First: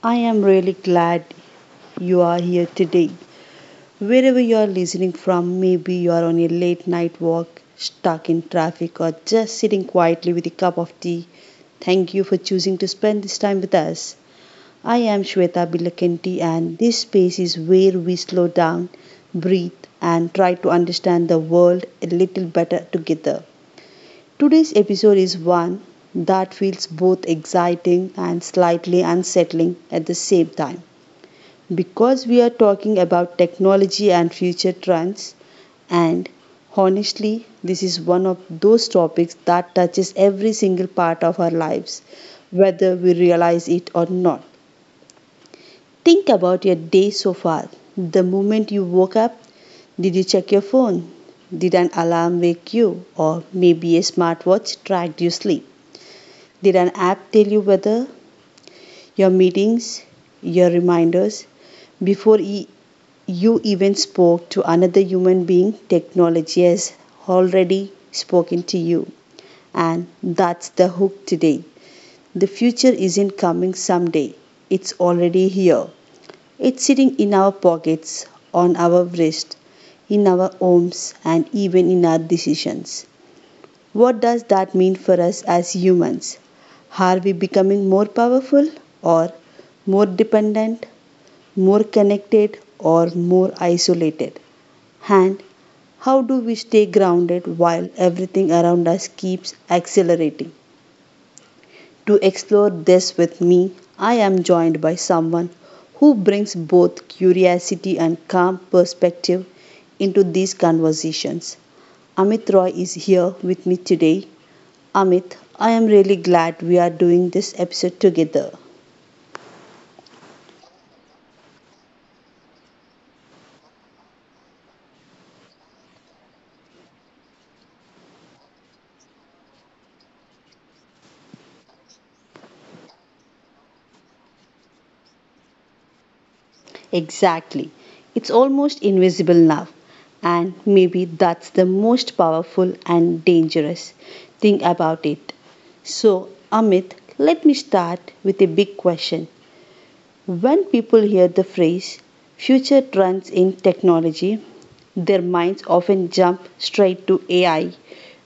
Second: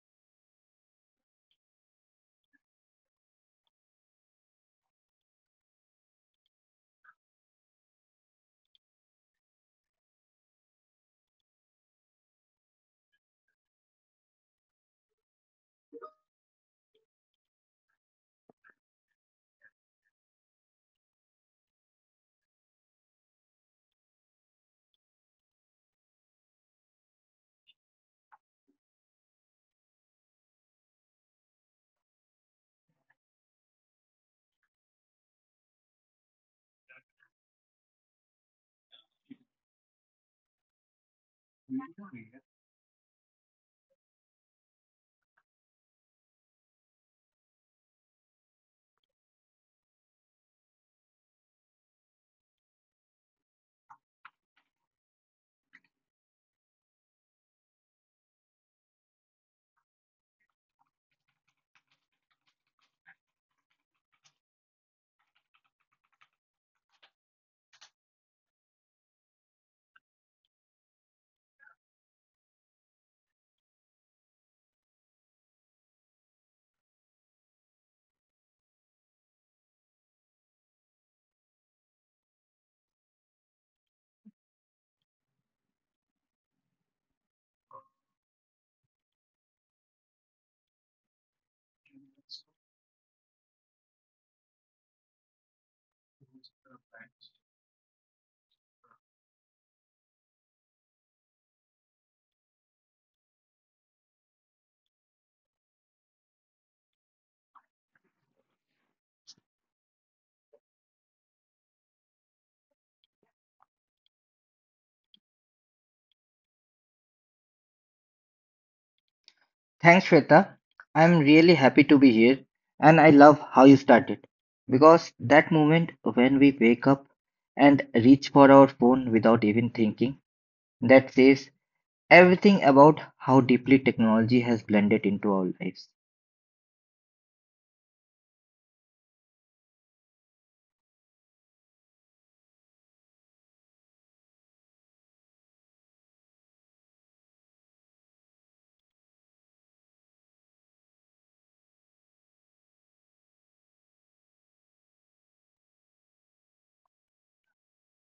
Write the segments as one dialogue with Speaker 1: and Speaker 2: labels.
Speaker 1: I am really glad you are here today. Wherever you are listening from, maybe you are on a late night walk, stuck in traffic, or just sitting quietly with a cup of tea. Thank you for choosing to spend this time with us. I am Shweta Bilakanti, and this space is where we slow down, breathe, and try to understand the world a little better together. Today's episode is one that feels both exciting and slightly unsettling at the same time because we are talking about technology and future trends, and honestly this is one of those topics that touches every single part of our lives whether we realize it or not. Think about your day so far. The moment you woke up, did you check your phone? Did an alarm wake you? Or maybe a smartwatch tracked your sleep? Did an app tell you whether your meetings, your reminders, before e- you even spoke to another human being, technology has already spoken to you. And that's the hook today. The future isn't coming someday, it's already here. It's sitting in our pockets, on our wrist, in our homes, and even in our decisions. What does that mean for us as humans? Are we becoming more powerful or more dependent, more connected or more isolated? And how do we stay grounded while everything around us keeps accelerating? To explore this with me, I am joined by someone who brings both curiosity and calm perspective into these conversations. Amit Roy is here with me today. Amit, I am really glad we are doing this episode together.
Speaker 2: Thanks, Shweta. I'm really happy to be here, and I love how you started because that moment when we wake up and reach for our phone without even thinking, that says everything about how deeply technology has blended into our lives.
Speaker 1: Exactly. It's almost invisible now. And maybe that's the most powerful and dangerous thing about it. So, Amit, let me start with a big question. When people hear the phrase future trends in technology, their minds often jump straight to AI,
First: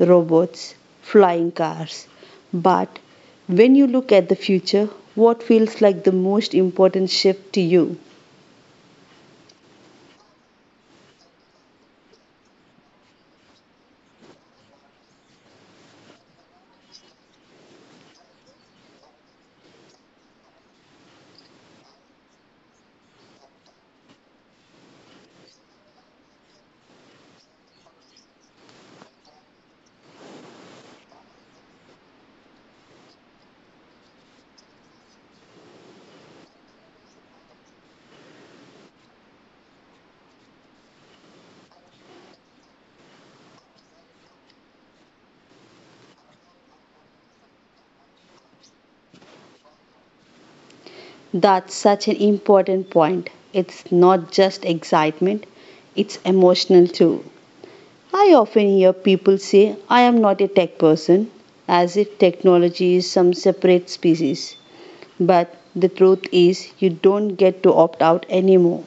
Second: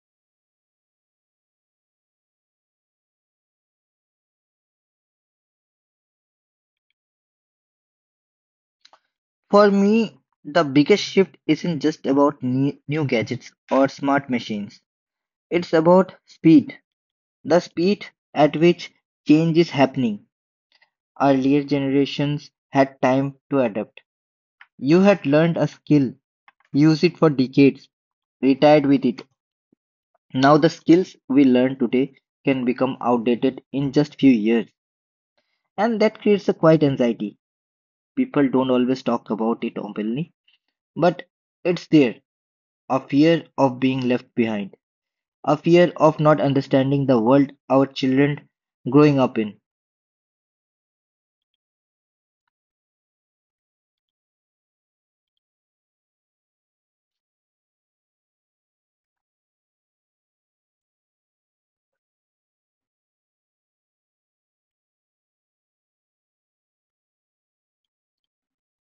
Speaker 1: robots, flying cars. But when you look at the future, what feels like the most important shift to you?
Speaker 2: For me, the biggest shift isn't just about new gadgets or smart machines, it's about speed. The speed at which change is happening. Earlier generations had time to adapt. You had learned a skill, used it for decades, retired with it. Now the skills we learn today can become outdated in just few years, and that creates a quiet anxiety. People don't always talk about it openly, but it's there. A fear of being left behind, a fear of not understanding the world our children growing up in.
Speaker 1: That's such an important point. It's not just excitement, it's emotional too. I often hear people say, I am not a tech person, as if technology is some separate species. But the truth is, you don't get to opt out anymore.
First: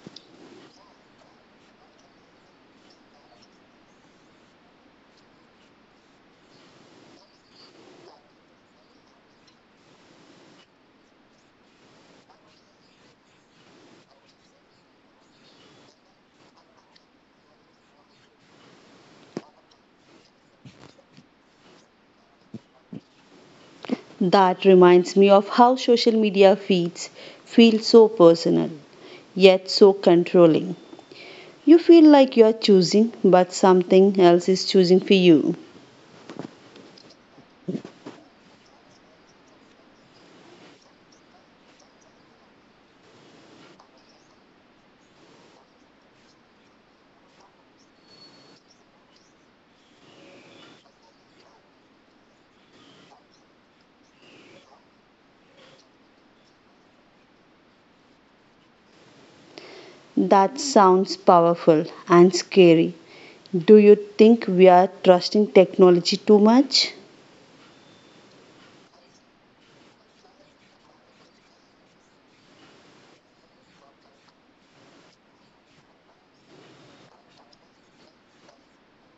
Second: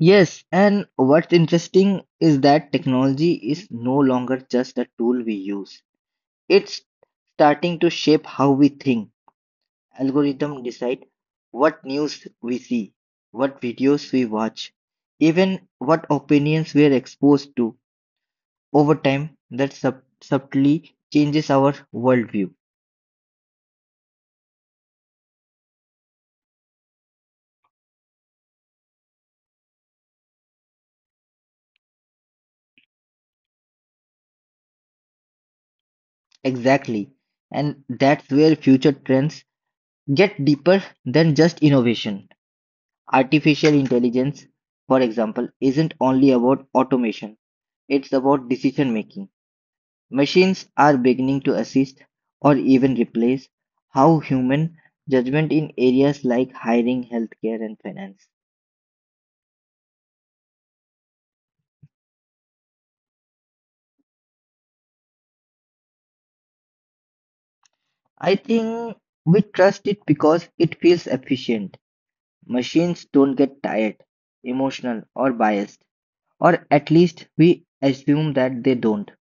Speaker 2: Yes, and what's interesting is that technology is no longer just a tool we use. It's starting to shape how we think. Algorithms decide what news we see, what videos we watch, even what opinions we are exposed to. Over time, that subtly changes our worldview.
Speaker 1: That reminds me of how social media feeds feel so personal, yet so controlling. You feel like you're choosing, but something else is choosing for you.
Speaker 2: Exactly. And that's where future trends get deeper than just innovation. Artificial intelligence, for example, isn't only about automation, it's about decision making. Machines are beginning to assist or even replace how human judgment in areas like hiring, healthcare, and finance.
Speaker 1: That sounds powerful and scary. Do you think we are trusting technology too much?
Speaker 2: I think we trust it because it feels efficient. Machines don't get tired, emotional, or biased, or at least we assume that they don't.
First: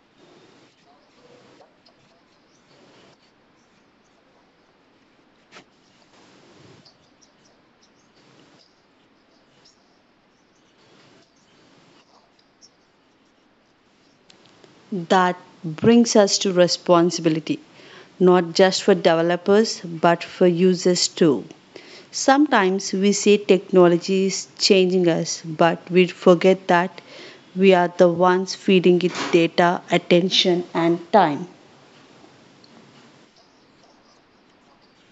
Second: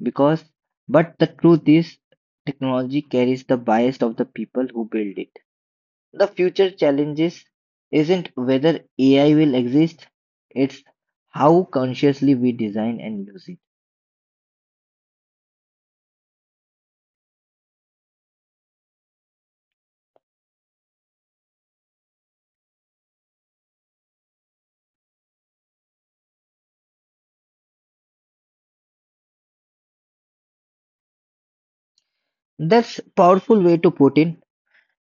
Speaker 2: Because, but the truth is, technology carries the bias of the people who build it. The future challenges isn't whether AI will exist, it's how consciously we design and use it.
Speaker 1: That brings us to responsibility, not just for developers, but for users too. Sometimes we say technology is changing us, but we forget that we are the ones feeding it data, attention, and time.
Speaker 2: That's powerful way to put in.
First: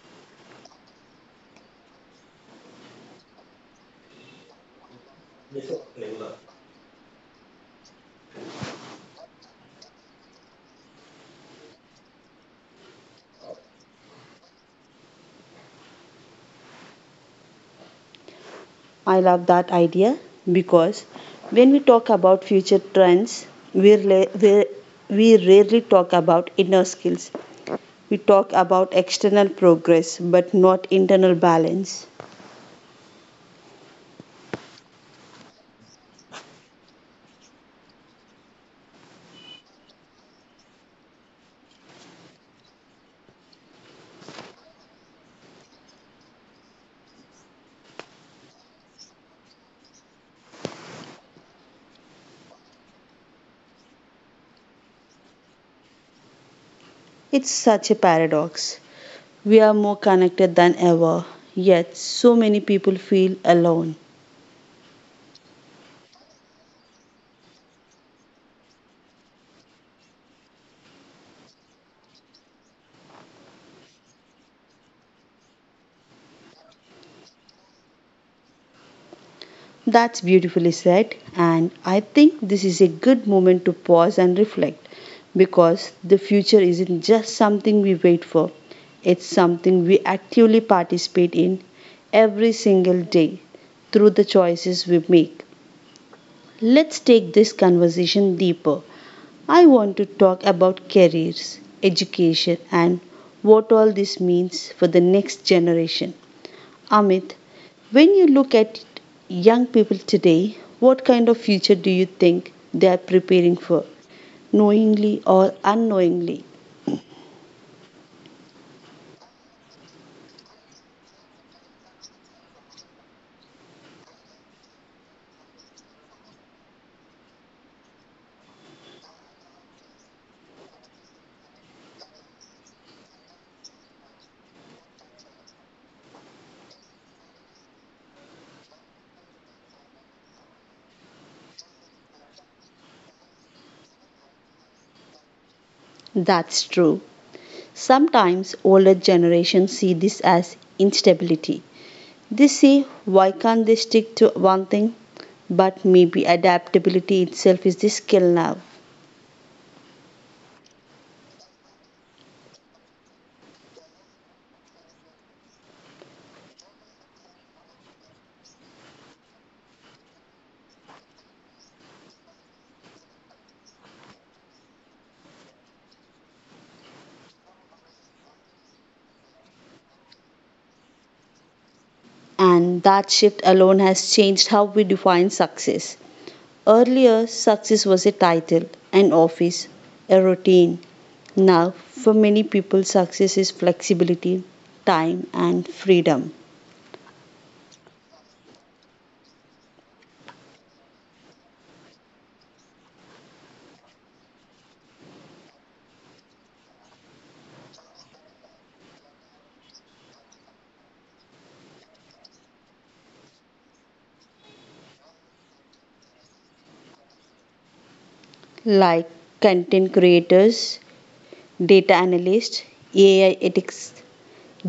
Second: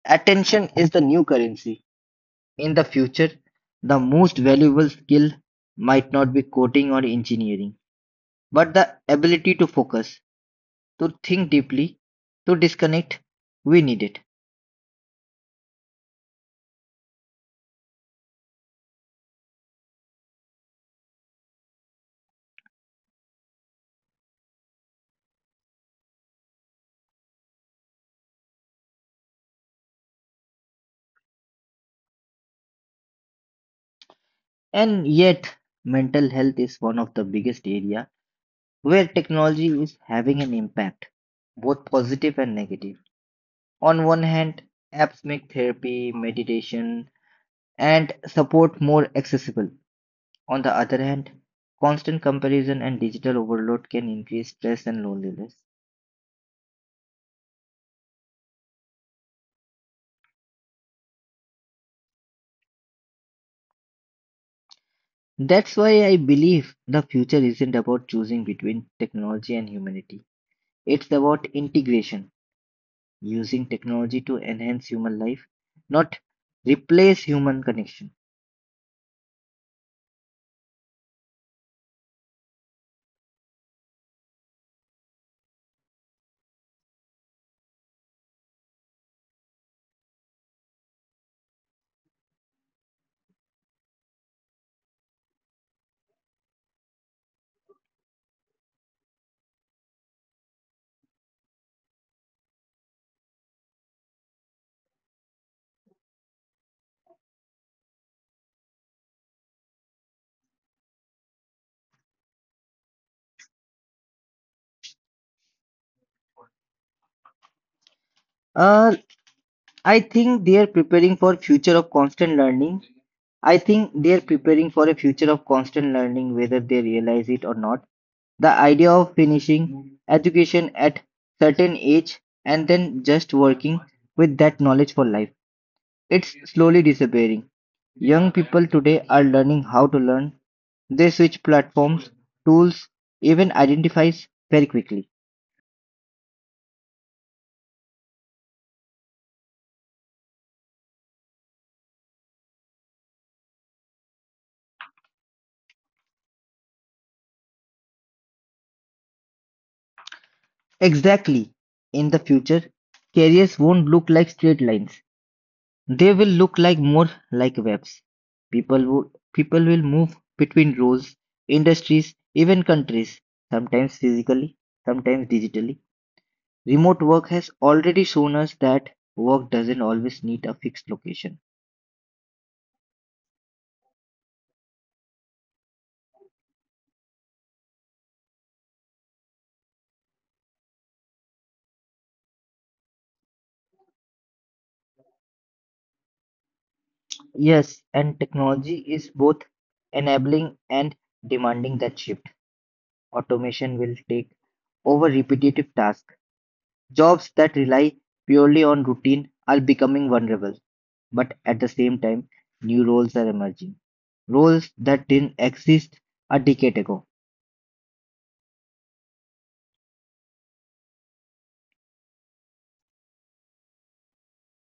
Speaker 2: Attention is the new currency. In the future, the most valuable skill might not be coding or engineering, but the ability to focus, to think deeply, to disconnect. We need it.
Speaker 1: I love that idea because when we talk about future trends, we, rela- we, we rarely talk about inner skills. We talk about external progress but not internal balance.
Speaker 2: And yet, mental health is one of the biggest areas where technology is having an impact, both positive and negative. On one hand, apps make therapy, meditation, and support more accessible. On the other hand, constant comparison and digital overload can increase stress and loneliness.
Speaker 1: It's such a paradox. We are more connected than ever, yet so many people feel alone.
Speaker 2: That's why I believe the future isn't about choosing between technology and humanity. It's about integration, using technology to enhance human life, not replace human connection.
Speaker 1: That's beautifully said, and I think this is a good moment to pause and reflect because the future isn't just something we wait for, it's something we actively participate in every single day through the choices we make. Let's take this conversation deeper. I want to talk about careers, education, and what all this means for the next generation. Amit, when you look at young people today, what kind of future do you think they are preparing for, knowingly or unknowingly?
Speaker 2: Uh, I think they are preparing for future of constant learning. I think they are preparing for a future of constant learning whether they realize it or not. The idea of finishing education at certain age and then just working with that knowledge for life. It's slowly disappearing. Young people today are learning how to learn. They switch platforms, tools, even identifies very quickly.
Speaker 1: That's true. Sometimes older generations see this as instability. They say, why can't they stick to one thing? But maybe adaptability itself is the skill now.
Speaker 2: Exactly. In the future, careers won't look like straight lines. They will look like more like webs. People would people will move between roles, industries, even countries, sometimes physically, sometimes digitally. Remote work has already shown us that work doesn't always need a fixed location.
Speaker 1: And that shift alone has changed how we define success. Earlier, success was a title, an office, a routine. Now, for many people, success is flexibility, time, and freedom,
Speaker 2: Yes, and technology is both enabling and demanding that shift. Automation will take over repetitive tasks. Jobs that rely purely on routine are becoming vulnerable, but at the same time, new roles are emerging. Roles that didn't exist a decade ago.
Speaker 1: like content creators, data analysts, AI ethics,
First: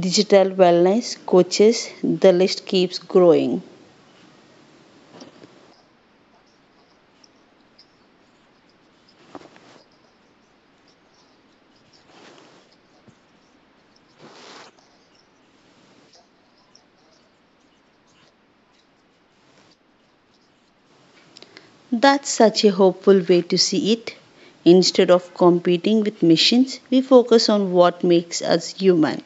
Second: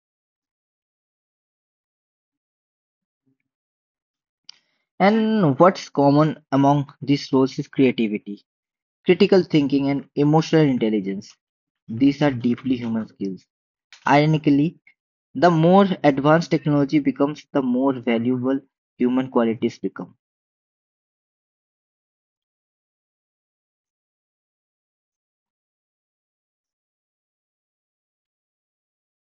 Speaker 1: digital wellness coaches. The list keeps growing.
Speaker 2: And what's common among these roles is creativity, critical thinking, and emotional intelligence. These are deeply human skills. Ironically, the more advanced technology becomes, the more valuable human qualities become.
Speaker 1: That's such a hopeful way to see it. Instead of competing with missions, we focus on what makes us human.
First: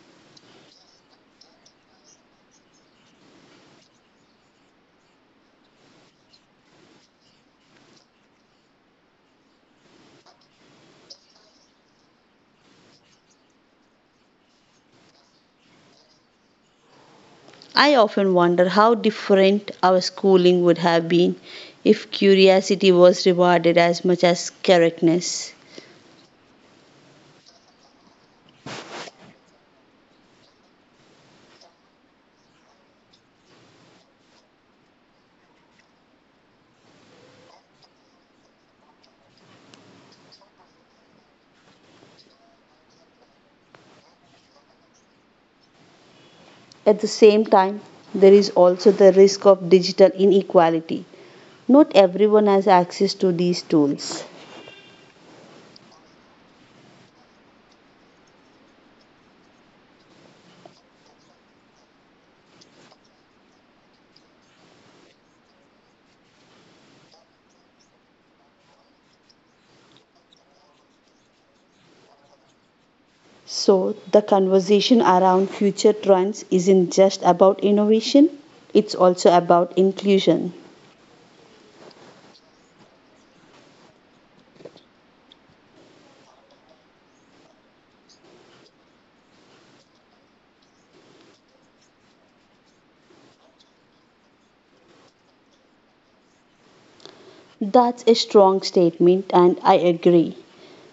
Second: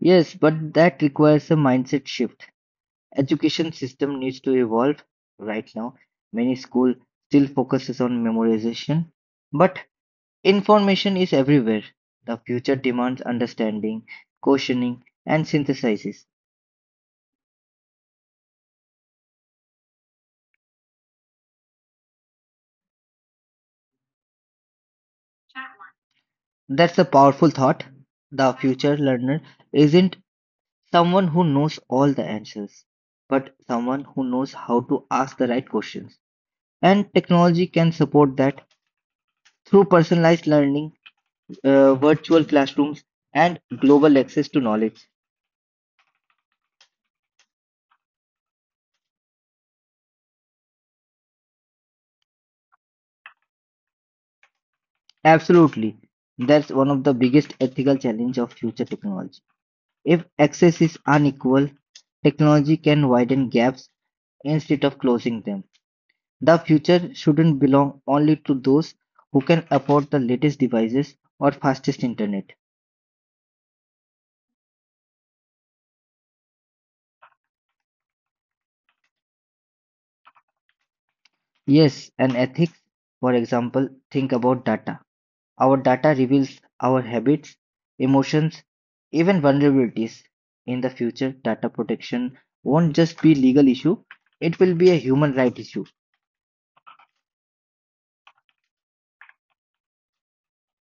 Speaker 2: Yes, but that requires a mindset shift. Education system needs to evolve right now. Many school still focuses on memorization, but information is everywhere. The future demands understanding, questioning, and synthesizes.
Speaker 1: I often wonder how different our schooling would have been if curiosity was rewarded as much as correctness.
Speaker 2: That's a powerful thought. The future learner isn't someone who knows all the answers, but someone who knows how to ask the right questions, and technology can support that through personalized learning, virtual classrooms, and global access to knowledge.
Speaker 1: At the same time, there is also the risk of digital inequality. Not everyone has access to these tools.
Speaker 2: Absolutely. That's one of the biggest ethical challenge of future technology. If access is unequal, technology can widen gaps instead of closing them. The future shouldn't belong only to those who can afford the latest devices or fastest internet.
Speaker 1: So, the conversation around future trends isn't just about innovation, it's also about inclusion.
Speaker 2: Yes, and ethics, for example, think about data. Our data reveals our habits, emotions, even vulnerabilities. In the future, data protection won't just be legal issue, it will be a human right issue.
Speaker 1: That's a strong statement, and I agree.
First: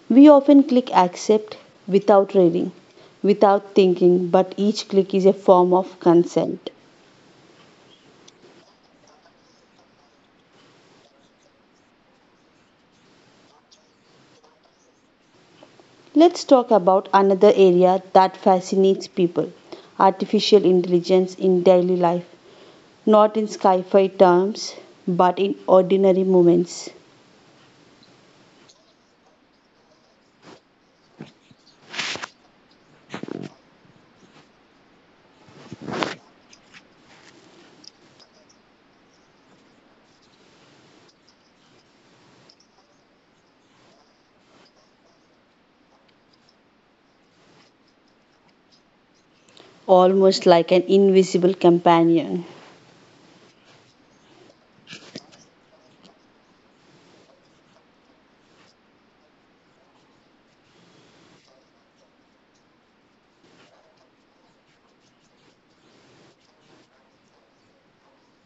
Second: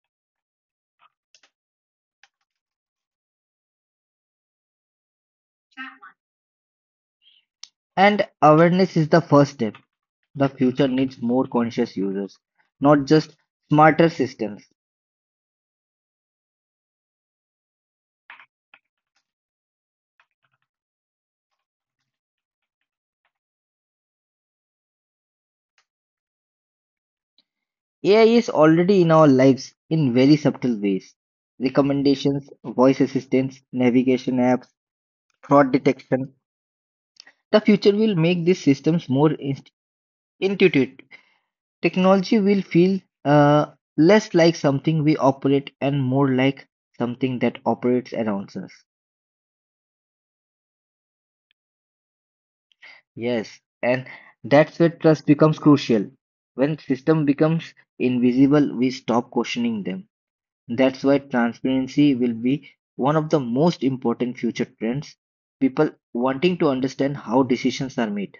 Speaker 1: We often click accept without reading, without thinking, but each click is a form of consent.
Speaker 2: And awareness is the first step. The future needs more conscious users, not just smarter systems.
Speaker 1: Let's talk about another area that fascinates people: artificial intelligence in daily life. Not in sci fi terms, but in ordinary moments,
Speaker 2: AI is already in our lives in very subtle ways. Recommendations, voice assistants, navigation apps, fraud detection. The future will make these systems more intuitive. Technology will feel less like something we operate and more like something that operates around us.
Speaker 1: almost like an invisible companion.
Speaker 2: Yes, and that's where trust becomes crucial. When system becomes invisible, we stop questioning them. That's why transparency will be one of the most important future trends. People wanting to understand how decisions are made.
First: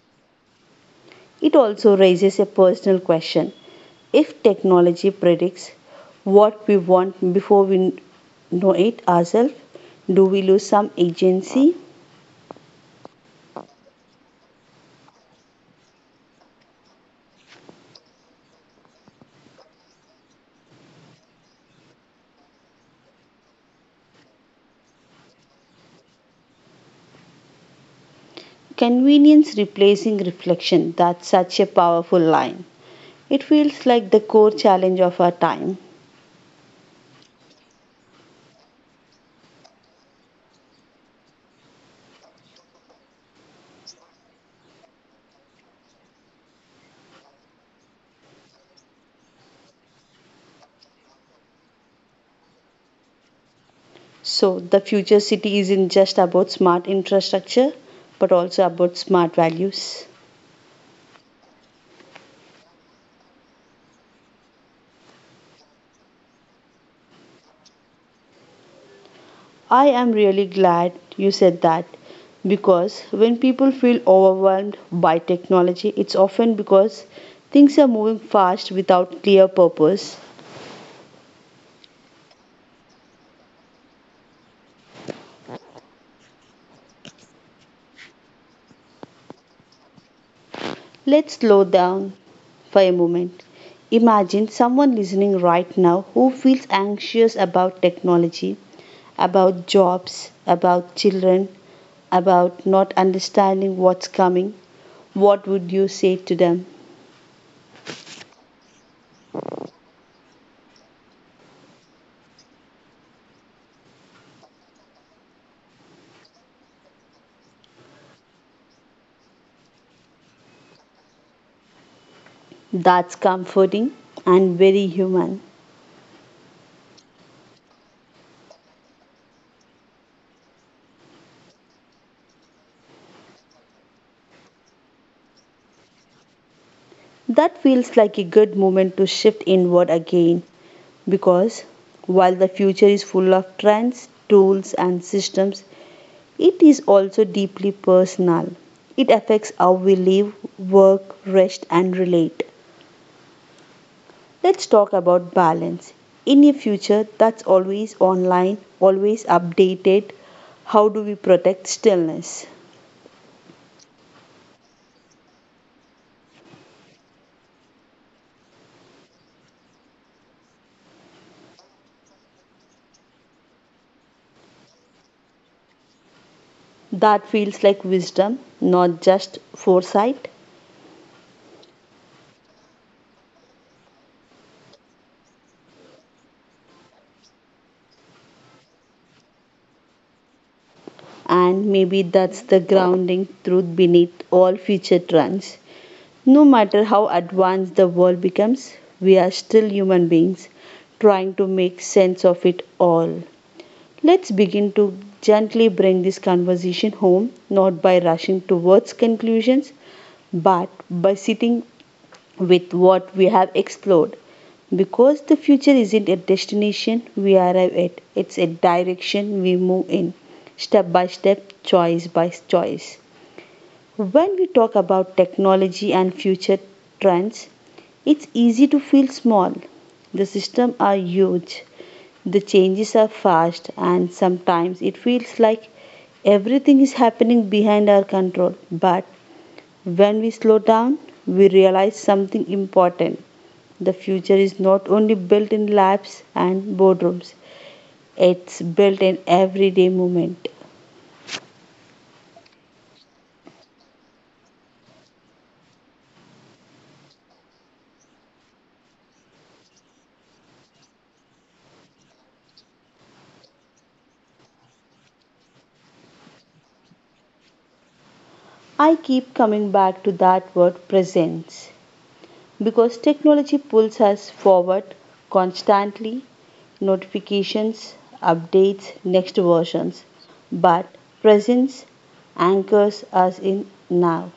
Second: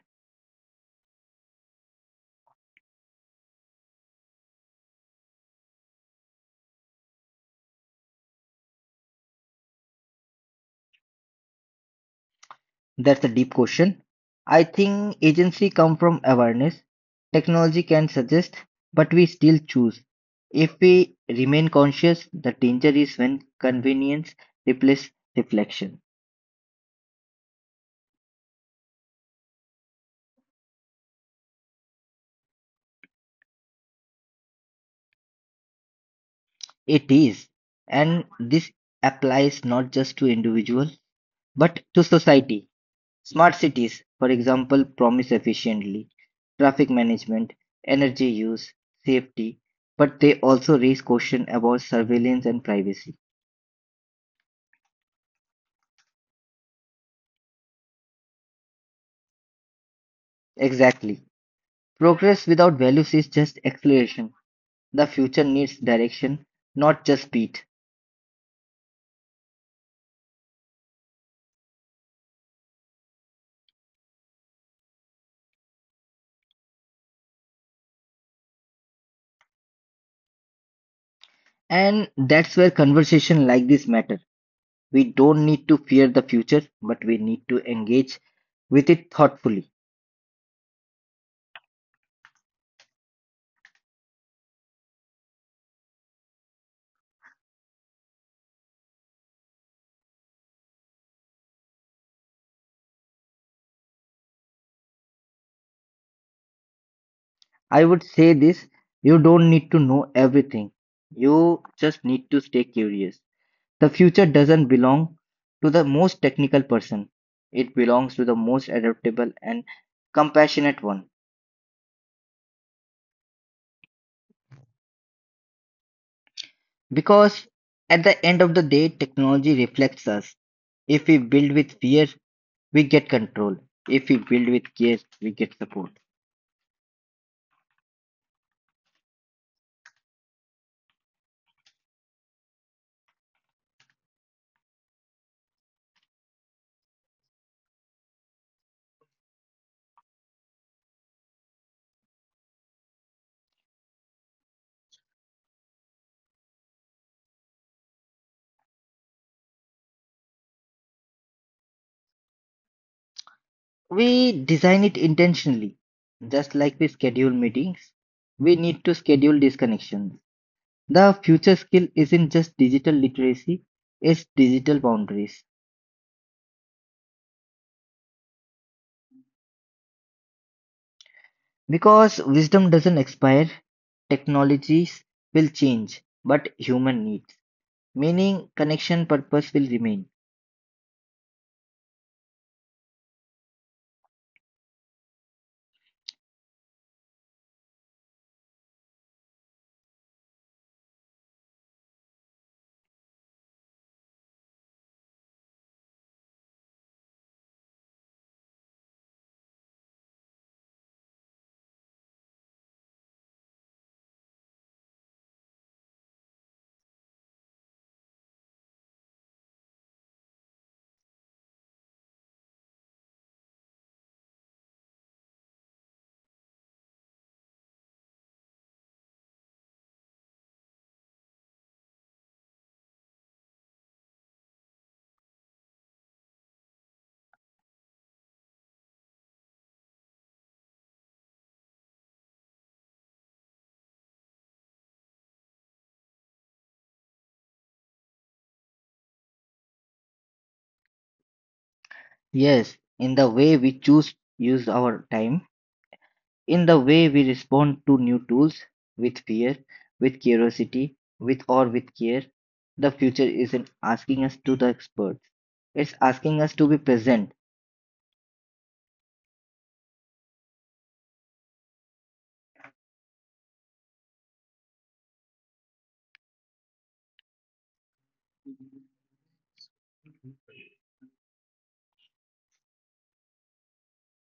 Speaker 1: It also raises a personal question. If technology predicts what we want before we know it ourselves, do we lose some agency?
Speaker 2: That's a deep question. I think agency come from awareness. Technology can suggest, but we still choose. If we remain conscious, the danger is when convenience replaces reflection.
Speaker 1: Convenience replacing reflection, that's such a powerful line. It feels like the core challenge of our time.
Speaker 2: It is. And this applies not just to individual, but to society. Smart cities, for example, promise efficiently traffic management, energy use, safety, but they also raise questions about surveillance and privacy.
Speaker 1: So, the future city isn't just about smart infrastructure, but also about smart values.
Speaker 2: Exactly. Progress without values is just acceleration. The future needs direction, not just speed.
Speaker 1: I am really glad you said that because when people feel overwhelmed by technology, it's often because things are moving fast without clear purpose.
Speaker 2: And that's where conversation like this matter. We don't need to fear the future, but we need to engage with it thoughtfully.
Speaker 1: Let's slow down for a moment. Imagine someone listening right now who feels anxious about technology, about jobs, about children, about not understanding what's coming. What would you say to them?
Speaker 2: I would say this, you don't need to know everything. You just need to stay curious. The future doesn't belong to the most technical person. It belongs to the most adaptable and compassionate one.
Speaker 1: That's comforting and very human.
Speaker 2: Because at the end of the day, technology reflects us. If we build with fear, we get control. If we build with care, we get support.
Speaker 1: That feels like a good moment to shift inward again because while the future is full of trends, tools, and systems, it is also deeply personal. It affects how we live, work, rest, and relate. Let's talk about balance. In a future that's always online, always updated, how do we protect stillness?
Speaker 2: We design it intentionally. Just like we schedule meetings, we need to schedule disconnections. The future skill isn't just digital literacy, it's digital boundaries.
Speaker 1: That feels like wisdom, not just foresight.
Speaker 2: Because wisdom doesn't expire, technologies will change, but human needs, meaning connection purpose will remain.
Speaker 1: And maybe that's the grounding truth beneath all future trends. No matter how advanced the world becomes, we are still human beings trying to make sense of it all. Let's begin to gently bring this conversation home, not by rushing towards conclusions, but by sitting with what we have explored. Because the future isn't a destination we arrive at, it's a direction we move in, step by step, choice by choice. When we talk about technology and future trends, it's easy to feel small. The systems are huge, the changes are fast, and sometimes it feels like everything is happening behind our control. But when we slow down, we realize something important. The future is not only built in labs and boardrooms, it's built in everyday movement.
Speaker 2: Yes, in the way we choose use our time, in the way we respond to new tools with fear, with curiosity, with or with care. The future isn't asking us to the experts. It's asking us to be present,
Speaker 1: I keep coming back to that word presence because technology pulls us forward constantly: notifications, updates, next versions. But presence anchors us in now.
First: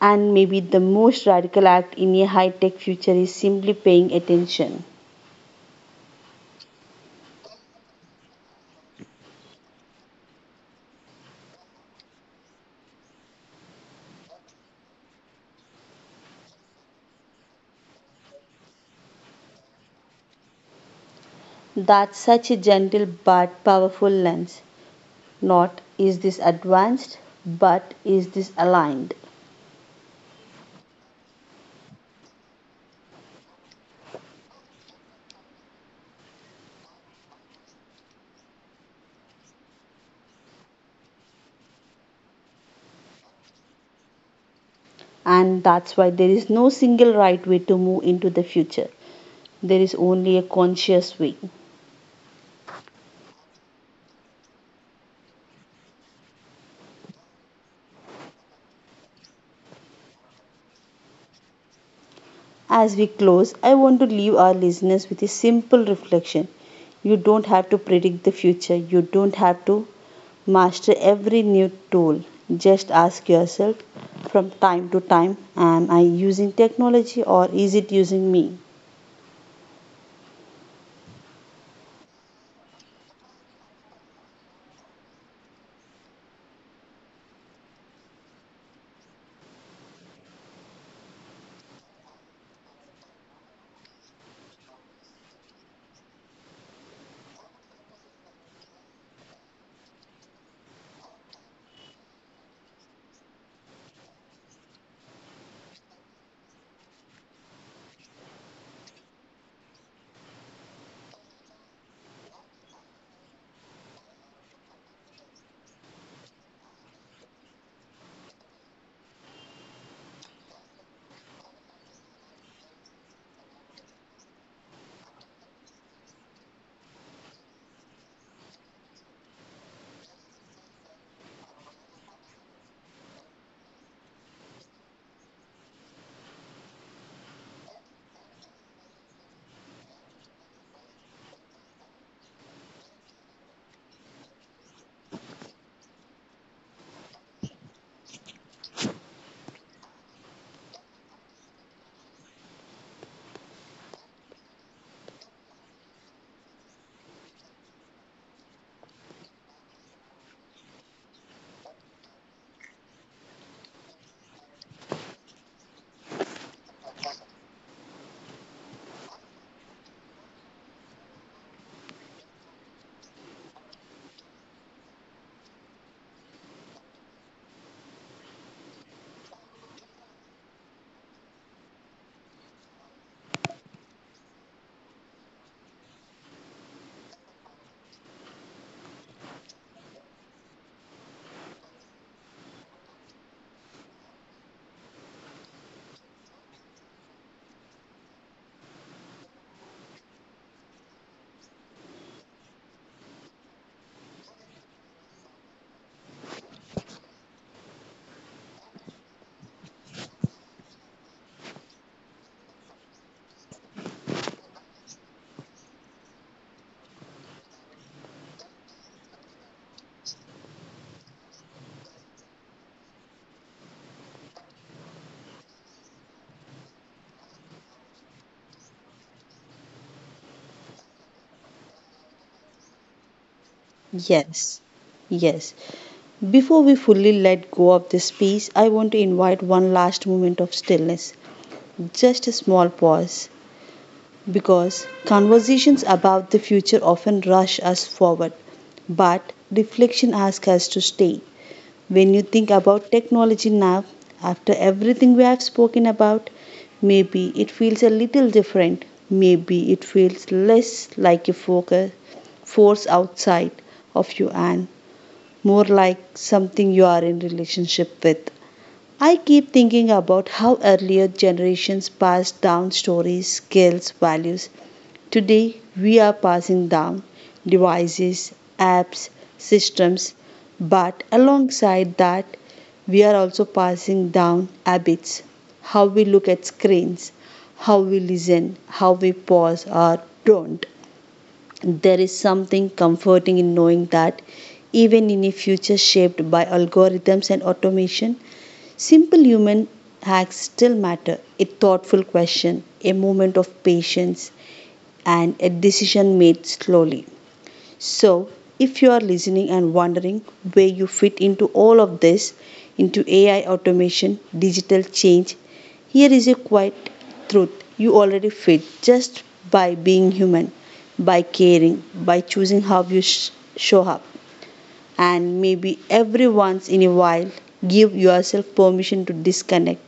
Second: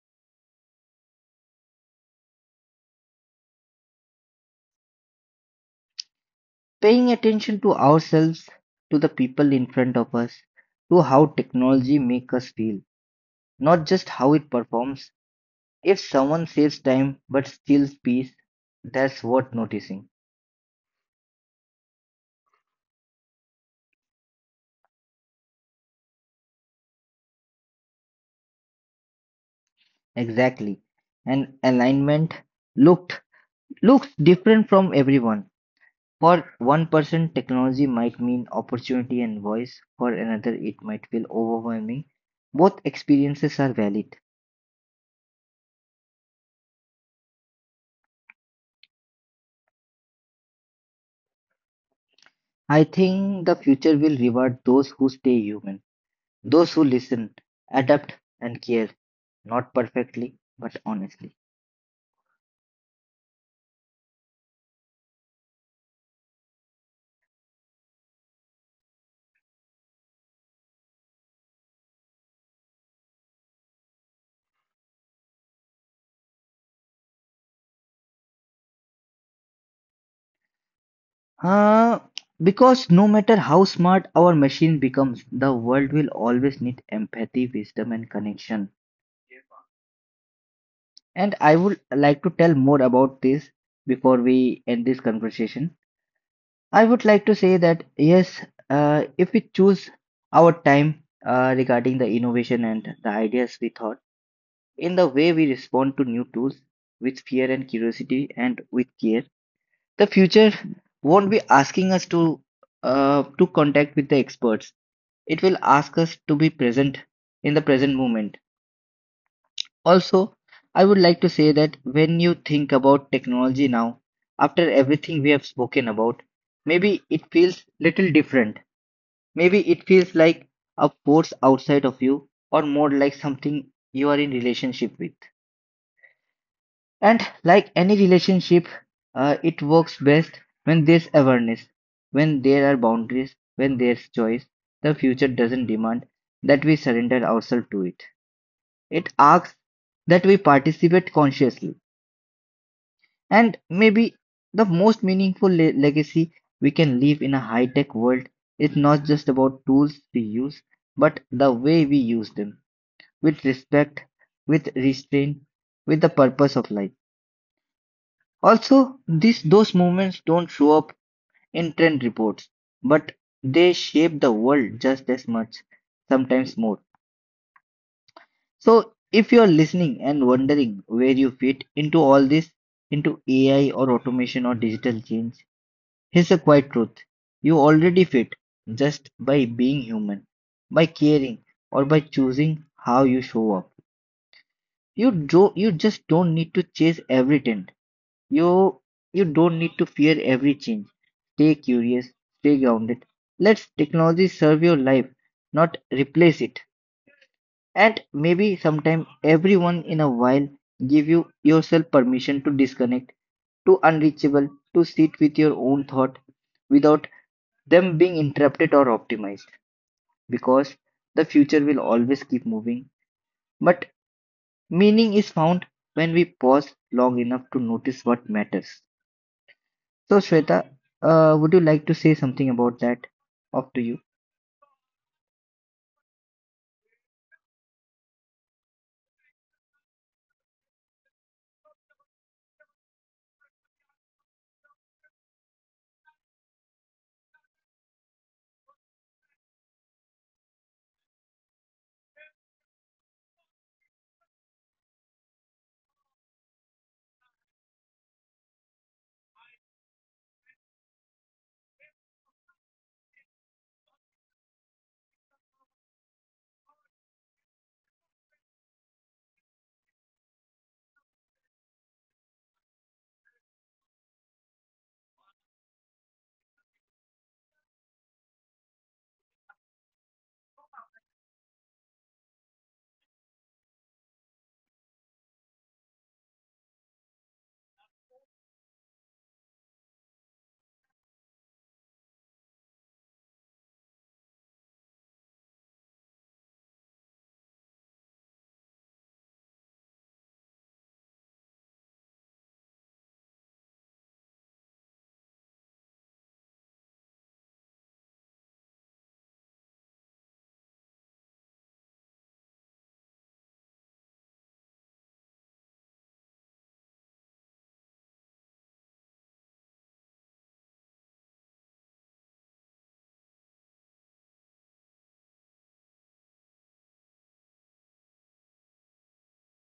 Speaker 1: And maybe the most radical act in a high tech future is simply paying attention.
Speaker 2: paying attention to ourselves, to the people in front of us, to how technology makes us feel, not just how it performs. If someone saves time but steals peace, that's worth noticing.
Speaker 1: That's such a gentle but powerful lens. Not is this advanced, but is this aligned?
Speaker 2: Exactly. And alignment looked looks different from everyone. For one person, technology might mean opportunity and voice. For another, it might feel overwhelming. Both experiences are valid.
Speaker 1: And that's why there is no single right way to move into the future. There is only a conscious way.
Speaker 2: I think the future will reward those who stay human, those who listen, adapt, and care, not perfectly, but honestly.
Speaker 1: As we close, I want to leave our listeners with a simple reflection. You don't have to predict the future, you don't have to master every new tool. Just ask yourself from time to time: am I using technology or is it using me?
Speaker 2: Uh, because no matter how smart our machine becomes, the world will always need empathy, wisdom, and connection. And I would like to tell more about this before we end this conversation. I would like to say that yes, if we choose our time regarding the innovation and the ideas we thought, in the way we respond to new tools with fear and curiosity and with care, the future won't be asking us to contact with the experts. It will ask us to be present in the present moment. Also, I would like to say that when you think about technology now, after everything we have spoken about, maybe it feels little different. Maybe it feels like a force outside of you or more like something you are in relationship with. And like any relationship, it works best when there's awareness, when there are boundaries, when there's choice. The future doesn't demand that we surrender ourselves to it. It asks that we participate consciously. And maybe the most meaningful legacy we can leave in a high tech world is not just about tools we use, but the way we use them with respect, with restraint, with the purpose of life. Also, these, those movements don't show up in trend reports, but they shape the world just as much, sometimes more. So, if you're listening and wondering where you fit into all this, into AI or automation or digital change, here's a quiet truth: you already fit just by being human, by caring, or by choosing how you show up. You just don't need to chase every trend. You, you don't need to fear every change. Stay curious, stay grounded. Let technology serve your life, not replace it. And maybe sometime everyone in a while give you yourself permission to disconnect, to unreachable, to sit with your own thought without them being interrupted or optimized because the future will always keep moving. But meaning is found when we pause long enough to notice what matters. So, Shweta, would you like to say something about that? Up to you.
Speaker 1: Yes, yes. Before we fully let go of this piece, I want to invite one last moment of stillness, just a small pause because conversations about the future often rush us forward, but reflection asks us to stay. When you think about technology now, after everything we have spoken about, maybe it feels a little different. Maybe it feels less like a focus, force outside of you and more like something you are in relationship with. I keep thinking about how earlier generations passed down stories, skills, values. Today, we are passing down devices, apps, systems, but alongside that, we are also passing down habits: how we look at screens, how we listen, how we pause or don't. There is something comforting in knowing that even in a future shaped by algorithms and automation, simple human hacks still matter. A thoughtful question, a moment of patience, and a decision made slowly. So, if you are listening and wondering where you fit into all of this, into AI automation, digital change, here is a quiet truth. You already fit just by being human, by caring, by choosing how you show up. And maybe every once in a while, give yourself permission to disconnect,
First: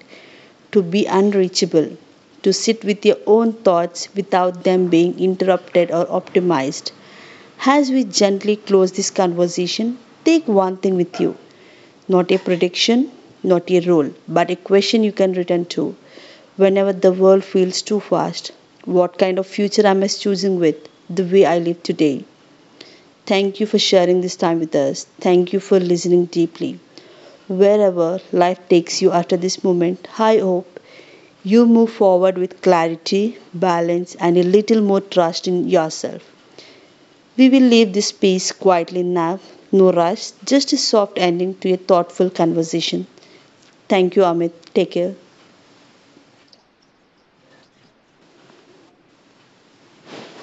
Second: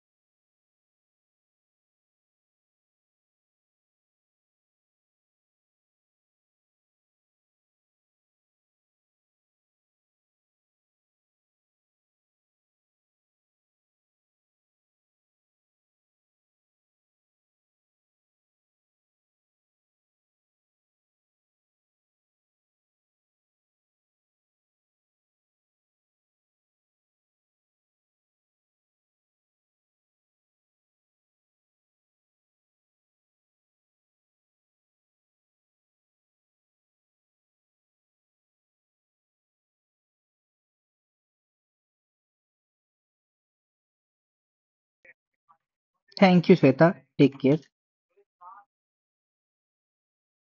Speaker 1: to be unreachable, to sit with your own thoughts without them being interrupted or optimized. As we gently close this conversation, take one thing with you: not a prediction, not a rule, but a question you can return to. Whenever the world feels too fast, what kind of future am I choosing with the way I live today? Thank you for sharing this time with us. Thank you for listening deeply. Wherever life takes you after this moment, I hope you move forward with clarity, balance, and a little more trust in yourself. We will leave this space quietly now, no rush, just a soft ending to a thoughtful conversation. Thank you, Amit. Take care.
Speaker 2: Thank you, Shweta. Take care.